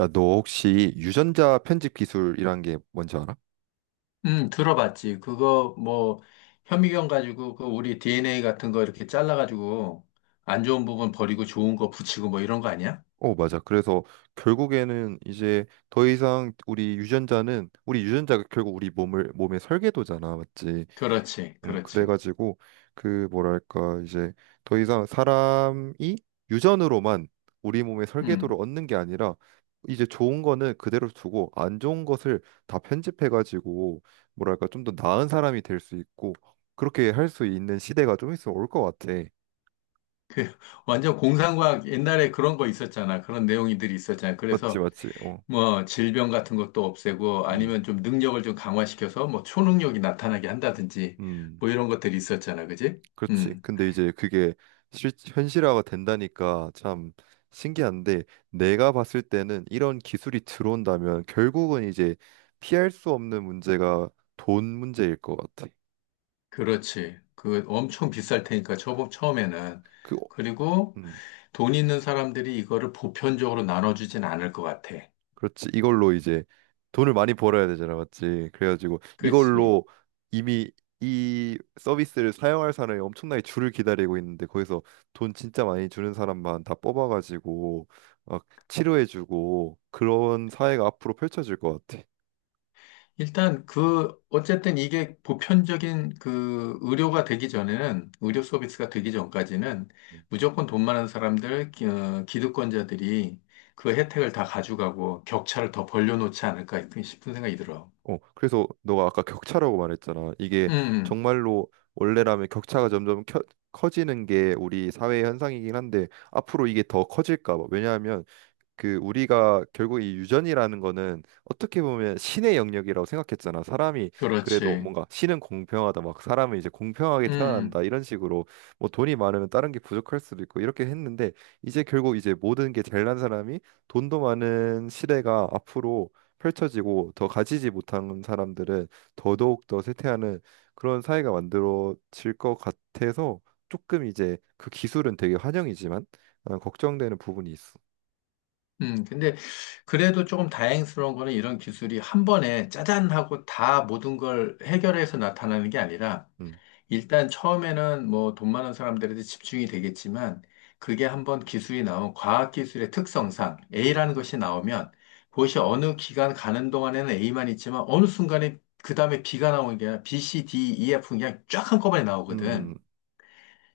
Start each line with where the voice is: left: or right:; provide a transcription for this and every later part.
right: 야, 너 혹시 유전자 편집 기술이란 게 뭔지 알아?
left: 들어봤지. 그거 뭐 현미경 가지고 그 우리 DNA 같은 거 이렇게 잘라가지고 안 좋은 부분 버리고 좋은 거 붙이고 뭐 이런 거 아니야?
right: 어, 맞아. 그래서 결국에는 이제 더 이상 우리 유전자가 결국 우리 몸을 몸의 설계도잖아, 맞지?
left: 그렇지, 그렇지.
right: 그래가지고 그 뭐랄까 이제 더 이상 사람이 유전으로만 우리 몸의 설계도를
left: 음,
right: 얻는 게 아니라 이제 좋은 거는 그대로 두고 안 좋은 것을 다 편집해가지고 뭐랄까 좀 더 나은 사람이 될 수 있고 그렇게 할 수 있는 시대가 좀 있으면 올 것 같아.
left: 그 완전 공상과학 옛날에 그런 거 있었잖아. 그런 내용들이 있었잖아.
right: 맞지,
left: 그래서
right: 맞지. 어.
left: 뭐 질병 같은 것도 없애고
right: 음,
left: 아니면 좀 능력을 좀 강화시켜서 뭐 초능력이 나타나게 한다든지
right: 음,
left: 뭐 이런 것들이 있었잖아. 그지?
right: 그렇지.
left: 음,
right: 근데 이제 그게 현실화가 된다니까 참 신기한데 내가 봤을 때는 이런 기술이 들어온다면 결국은 이제 피할 수 없는 문제가 돈 문제일 것 같아.
left: 그렇지. 그 엄청 비쌀 테니까 처음에는.
right: 그, 어,
left: 그리고
right: 음.
left: 돈 있는 사람들이 이거를 보편적으로 나눠주진 않을 것 같아.
right: 그렇지. 이걸로 이제 돈을 많이 벌어야 되잖아, 맞지? 그래가지고
left: 그렇지.
right: 이걸로 이미 이 서비스를 사용할 사람이 엄청나게 줄을 기다리고 있는데 거기서 돈 진짜 많이 주는 사람만 다 뽑아가지고 막 치료해주고 그런 사회가 앞으로 펼쳐질 것 같아.
left: 일단 그, 어쨌든 이게 보편적인 그 의료가 되기 전에는, 의료 서비스가 되기 전까지는 무조건 돈 많은 사람들, 기득권자들이 그 혜택을 다 가져가고 격차를 더 벌려놓지 않을까 싶은 생각이 들어.
right: 어, 그래서 너가 아까 격차라고 말했잖아. 이게
left: 음, 음.
right: 정말로 원래라면 격차가 점점 커지는 게 우리 사회의 현상이긴 한데 앞으로 이게 더 커질까 봐. 왜냐하면 그 우리가 결국 이 유전이라는 거는 어떻게 보면 신의 영역이라고 생각했잖아. 사람이 그래도
left: 그렇지.
right: 뭔가 신은 공평하다, 막 사람은 이제 공평하게
left: 음,
right: 태어난다 이런 식으로 뭐 돈이 많으면 다른 게 부족할 수도 있고 이렇게 했는데 이제 결국 이제 모든 게 잘난 사람이 돈도 많은 시대가 앞으로 펼쳐지고 더 가지지 못한 사람들은 더더욱 더 쇠퇴하는 그런 사회가 만들어질 것 같아서 조금 이제 그 기술은 되게 환영이지만 아, 걱정되는 부분이 있어.
left: 음. 근데 그래도 조금 다행스러운 거는 이런 기술이 한 번에 짜잔 하고 다 모든 걸 해결해서 나타나는 게 아니라
right: 음.
left: 일단 처음에는 뭐 돈 많은 사람들한테 집중이 되겠지만 그게 한번 기술이 나온 과학기술의 특성상 A라는 것이 나오면 그것이 어느 기간 가는 동안에는 A만 있지만 어느 순간에 그 다음에 B가 나오는 게 아니라 B, C, D, E, F 그냥 쫙 한꺼번에 나오거든.
right: 음,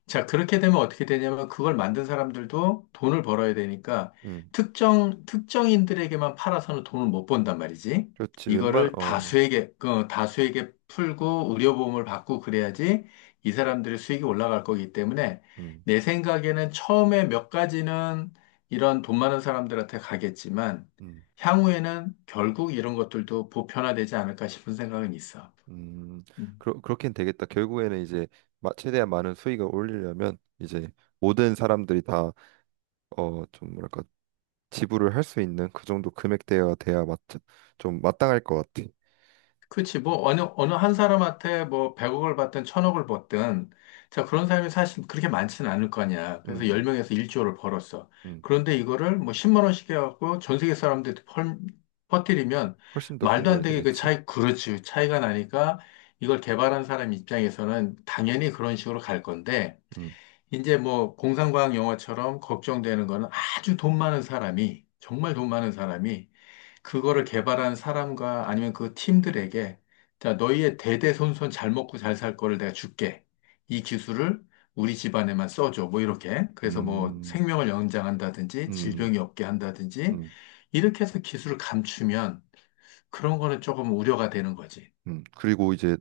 left: 자, 그렇게 되면 어떻게 되냐면 그걸 만든 사람들도 돈을 벌어야 되니까
right: 음,
left: 특정인들에게만 팔아서는 돈을 못 번단 말이지.
right: 그렇지.
left: 이거를
right: 어,
left: 다수에게, 그, 다수에게 풀고 의료보험을 받고 그래야지 이 사람들의 수익이 올라갈 거기 때문에
right: 음,
left: 내 생각에는 처음에 몇 가지는 이런 돈 많은 사람들한테 가겠지만
right: 음,
left: 향후에는 결국 이런 것들도 보편화되지 않을까 싶은 생각은 있어.
right: 음,
left: 음.
right: 그렇긴 되겠다. 결국에는 이제 최대한 많은 수익을 올리려면 이제 모든 사람들이 다, 어, 좀 뭐랄까, 지불을 할 수 있는 그 정도 금액대가 돼야 좀 마땅할 것 같아.
left: 그치, 뭐, 어느 한 사람한테 뭐, 100억을 받든 1000억을 받든, 자, 그런 사람이 사실 그렇게 많지는 않을 거 아니야.
right: 음,
left: 그래서
right: 음,
left: 10명에서 1조를 벌었어.
right: 음.
left: 그런데 이거를 뭐, 10만 원씩 해갖고 전 세계 사람들한테 퍼뜨리면,
right: 훨씬 더 큰
left: 말도 안
right: 돈이
left: 되게 그
right: 되겠지.
left: 차이, 그렇지, 차이가 나니까, 이걸 개발한 사람 입장에서는 당연히 그런 식으로 갈 건데,
right: 음,
left: 이제 뭐, 공상과학 영화처럼 걱정되는 거는 아주 돈 많은 사람이, 정말 돈 많은 사람이, 그거를 개발한 사람과 아니면 그 팀들에게 자, 너희의 대대손손 잘 먹고 잘 살 거를 내가 줄게. 이 기술을 우리 집안에만 써줘. 뭐 이렇게. 그래서 뭐
right: 음,
left: 생명을 연장한다든지
right: 음,
left: 질병이 없게 한다든지
right: 음,
left: 이렇게 해서 기술을 감추면 그런 거는 조금 우려가 되는 거지.
right: 그리고 이제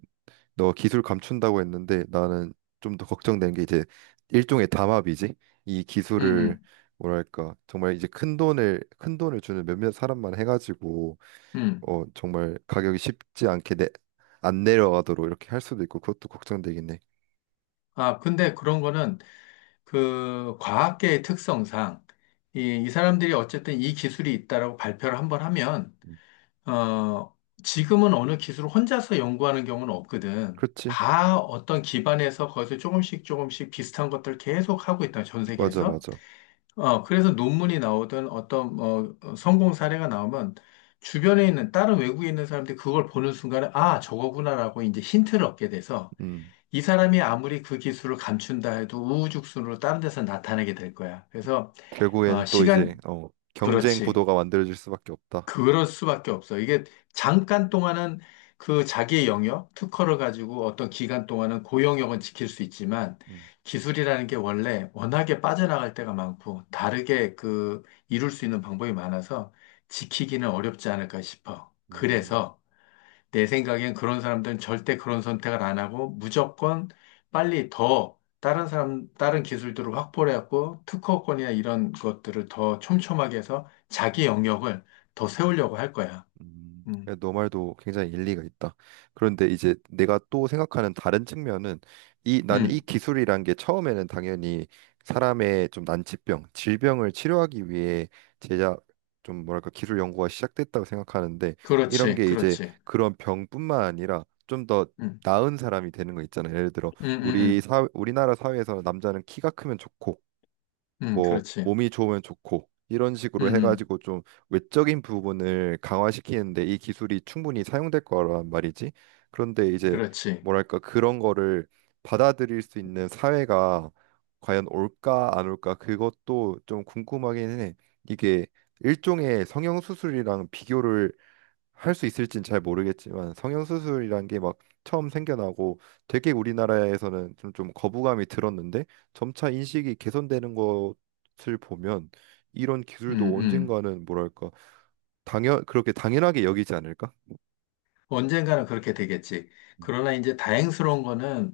right: 너 기술 감춘다고 했는데 나는 좀 더 걱정된 게 이제 일종의 담합이지. 이
left: 음,
right: 기술을
left: 음,
right: 뭐랄까 정말 이제 큰 돈을 큰 돈을 주는 몇몇 사람만 해가지고
left: 음.
right: 어 정말 가격이 쉽지 않게 안 내려가도록 이렇게 할 수도 있고 그것도 걱정되긴 해.
left: 아, 근데 그런 거는 그 과학계의 특성상 이 사람들이 어쨌든 이 기술이 있다라고 발표를 한번 하면
right: 음,
left: 어, 지금은 어느 기술을 혼자서 연구하는 경우는 없거든.
right: 그렇지?
left: 다 어떤 기반에서 거기서 조금씩 조금씩 비슷한 것들을 계속 하고 있다, 전
right: 맞아
left: 세계에서.
right: 맞아.
left: 어, 그래서 논문이 나오든 어떤, 성공 사례가 나오면 주변에 있는, 다른 외국에 있는 사람들이 그걸 보는 순간에, 아, 저거구나라고 이제 힌트를 얻게 돼서
right: 음
left: 이 사람이 아무리 그 기술을 감춘다 해도 우후죽순으로 다른 데서 나타나게 될 거야. 그래서,
right: 결국에는
left: 어,
right: 또 이제
left: 시간,
right: 어 경쟁
left: 그렇지.
right: 구도가 만들어질 수밖에 없다.
left: 그럴 수밖에 없어. 이게 잠깐 동안은 그 자기의 영역, 특허를 가지고 어떤 기간 동안은 고 영역은 지킬 수 있지만
right: 음.
left: 기술이라는 게 원래 워낙에 빠져나갈 때가 많고 다르게 그 이룰 수 있는 방법이 많아서 지키기는 어렵지 않을까 싶어.
right: 음.
left: 그래서 내 생각엔 그런 사람들은 절대 그런 선택을 안 하고 무조건 빨리 더 다른 사람, 다른 기술들을 확보를 해갖고 특허권이나 이런 것들을 더 촘촘하게 해서 자기 영역을 더 세우려고 할 거야.
right: 음,
left: 음,
right: 너 말도 굉장히 일리가 있다. 그런데 이제 내가 또 생각하는 다른 측면은 이 나는 이
left: 음,
right: 기술이란 게 처음에는 당연히 사람의 좀 난치병, 질병을 치료하기 위해 제작 좀 뭐랄까 기술 연구가 시작됐다고 생각하는데 이런
left: 그렇지,
right: 게 이제
left: 그렇지.
right: 그런 병뿐만 아니라 좀 더
left: 음,
right: 나은 사람이 되는 거 있잖아요. 예를 들어
left: 음, 음, 음,
right: 우리나라 사회에서 남자는 키가 크면 좋고 뭐
left: 그렇지.
right: 몸이 좋으면 좋고 이런
left: 음,
right: 식으로
left: 음,
right: 해가지고 좀 외적인 부분을 강화시키는데 이 기술이 충분히 사용될 거란 말이지. 그런데 이제
left: 그렇지.
right: 뭐랄까 그런 거를 받아들일 수 있는 사회가 과연 올까 안 올까 그것도 좀 궁금하긴 해. 이게 일종의 성형수술이랑 비교를 할 수 있을진 잘 모르겠지만 성형수술이란 게 막 처음 생겨나고 되게 우리나라에서는 좀, 좀 거부감이 들었는데 점차 인식이 개선되는 것을 보면 이런
left: 음,
right: 기술도
left: 음.
right: 언젠가는 뭐랄까 당연 그렇게 당연하게 여기지 않을까?
left: 언젠가는 그렇게 되겠지.
right: 음,
left: 그러나 이제 다행스러운 거는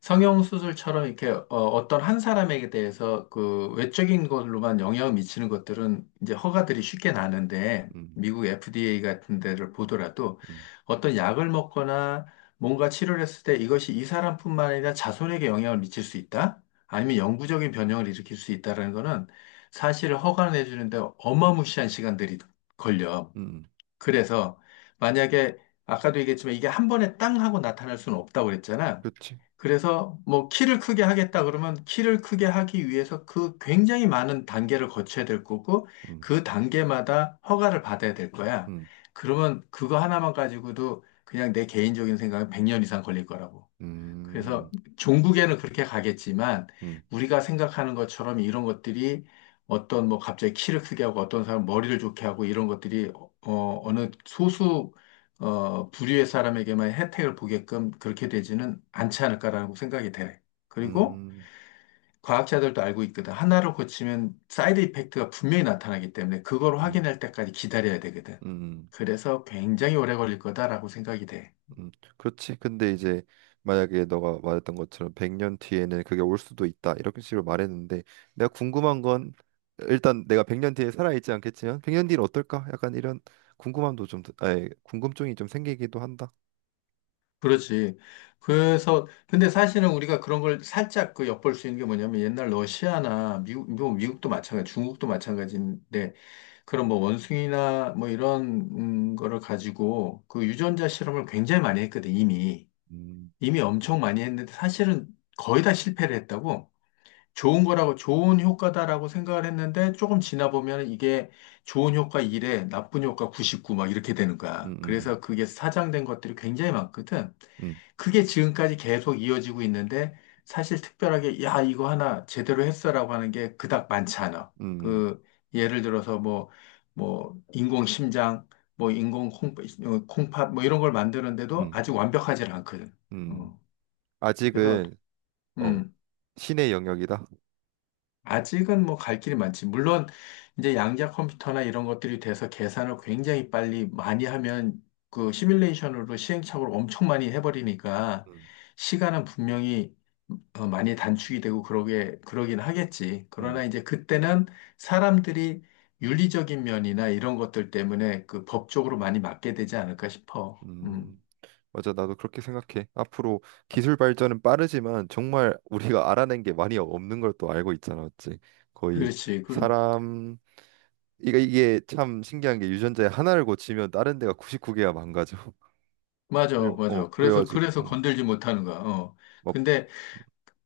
left: 성형수술처럼 이렇게 어, 어떤 한 사람에게 대해서 그 외적인 걸로만 영향을 미치는 것들은 이제 허가들이 쉽게 나는데
right: 음,
left: 미국 FDA 같은 데를 보더라도
right: 음,
left: 어떤 약을 먹거나 뭔가 치료를 했을 때 이것이 이 사람뿐만 아니라 자손에게 영향을 미칠 수 있다? 아니면 영구적인 변형을 일으킬 수 있다라는 거는 사실 허가를 내주는데 어마무시한 시간들이 걸려.
right: 음,
left: 그래서 만약에 아까도 얘기했지만 이게 한 번에 땅 하고 나타날 수는 없다고 그랬잖아.
right: 그렇지.
left: 그래서 뭐 키를 크게 하겠다 그러면 키를 크게 하기 위해서 그 굉장히 많은 단계를 거쳐야 될 거고
right: 음,
left: 그 단계마다 허가를 받아야 될 거야.
right: 음,
left: 그러면 그거 하나만 가지고도 그냥 내 개인적인 생각은 100년 이상 걸릴 거라고. 그래서
right: 음,
left: 종국에는 그렇게 가겠지만
right: 음,
left: 우리가 생각하는 것처럼 이런 것들이 어떤 뭐 갑자기 키를 크게 하고 어떤 사람 머리를 좋게 하고 이런 것들이 어느 소수 어 부류의 사람에게만 혜택을 보게끔 그렇게 되지는 않지 않을까라고 생각이 돼. 그리고
right: 음,
left: 과학자들도 알고 있거든. 하나를 고치면 사이드 이펙트가 분명히 나타나기 때문에 그걸
right: 음,
left: 확인할 때까지 기다려야 되거든.
right: 음.
left: 그래서 굉장히 오래 걸릴 거다라고 생각이 돼.
right: 음, 그렇지. 근데 이제 만약에 너가 말했던 것처럼 100년 뒤에는 그게 올 수도 있다. 이렇게 식으로 말했는데 내가 궁금한 건 일단 내가 100년 뒤에 살아 있지 않겠지만 100년 뒤는 어떨까? 약간 이런 궁금함도 좀 아니, 궁금증이 좀 생기기도 한다.
left: 그렇지. 근데 사실은 우리가 그런 걸 살짝 그 엿볼 수 있는 게 뭐냐면 옛날 러시아나 미국, 뭐 미국도 마찬가지, 중국도 마찬가지인데 그런 뭐 원숭이나 뭐 이런 거를 가지고 그 유전자 실험을 굉장히 많이 했거든, 이미.
right: 음,
left: 이미 엄청 많이 했는데 사실은 거의 다 실패를 했다고. 좋은 거라고, 좋은 효과다라고 생각을 했는데 조금 지나 보면 이게 좋은 효과 1에 나쁜 효과 99 막 이렇게 되는
right: 음,
left: 거야.
right: 음,
left: 그래서 그게 사장된 것들이 굉장히 많거든.
right: 음,
left: 그게 지금까지 계속 이어지고 있는데 사실 특별하게 야, 이거 하나 제대로 했어라고 하는 게 그닥 많지 않아.
right: 음,
left: 그 예를 들어서 뭐, 인공 심장, 뭐, 인공 콩, 어, 콩팥 뭐 이런 걸
right: 음,
left: 만드는데도
right: 음.
left: 아직 완벽하지 않거든.
right: 음.
left: 어, 그래서,
right: 아직은 어
left: 음.
right: 신의 영역이다.
left: 아직은 뭐 갈 길이 많지. 물론 이제 양자 컴퓨터나 이런 것들이 돼서 계산을 굉장히 빨리 많이 하면 그 시뮬레이션으로 시행착오를 엄청 많이 해버리니까
right: 음,
left: 시간은 분명히 어, 많이 단축이 되고 그러게 그러긴 하겠지.
right: 음,
left: 그러나 이제 그때는 사람들이 윤리적인 면이나 이런 것들 때문에 그 법적으로 많이 맞게 되지 않을까 싶어.
right: 음. 맞아, 나도 그렇게 생각해. 앞으로 기술 발전은 빠르지만 정말 우리가 알아낸 게 많이 없는 걸 또 알고 있잖아, 맞지? 거의
left: 그렇지. 그럼
right: 사람 이게 참 신기한 게 유전자에 하나를 고치면 다른 데가 99개가 망가져.
left: 맞아,
right: 그래, 어,
left: 맞아. 그래서
right: 그래가지고
left: 그래서
right: 어,
left: 건들지 못하는 거야. 어.
right: 막
left: 근데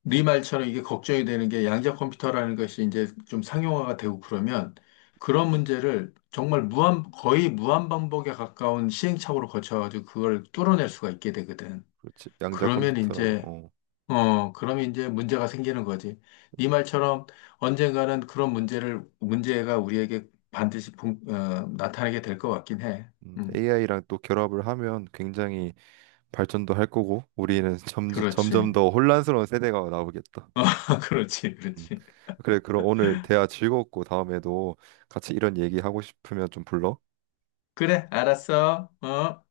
left: 네 말처럼 이게 걱정이 되는 게 양자 컴퓨터라는 것이 이제 좀 상용화가 되고 그러면 그런 문제를 정말 무한, 거의 무한 반복에 가까운 시행착오를 거쳐가지고 그걸 뚫어낼 수가 있게 되거든.
right: 그렇지. 양자
left: 그러면
right: 컴퓨터랑
left: 이제,
right: 어,
left: 어, 그러면 이제 문제가 생기는 거지. 네 말처럼 언젠가는 그런 문제가 우리에게 반드시 나타나게 될 것 같긴 해. 음,
right: AI랑 또 결합을 하면 굉장히 발전도 할 거고 우리는 점점 점점
left: 그렇지.
right: 더 혼란스러운 세대가 나오겠다.
left: 그렇지,
right: 음.
left: 그렇지.
right: 그래, 그럼 오늘 대화 즐거웠고 다음에도 같이 이런 얘기 하고 싶으면 좀 불러.
left: 그래, 알았어. 어?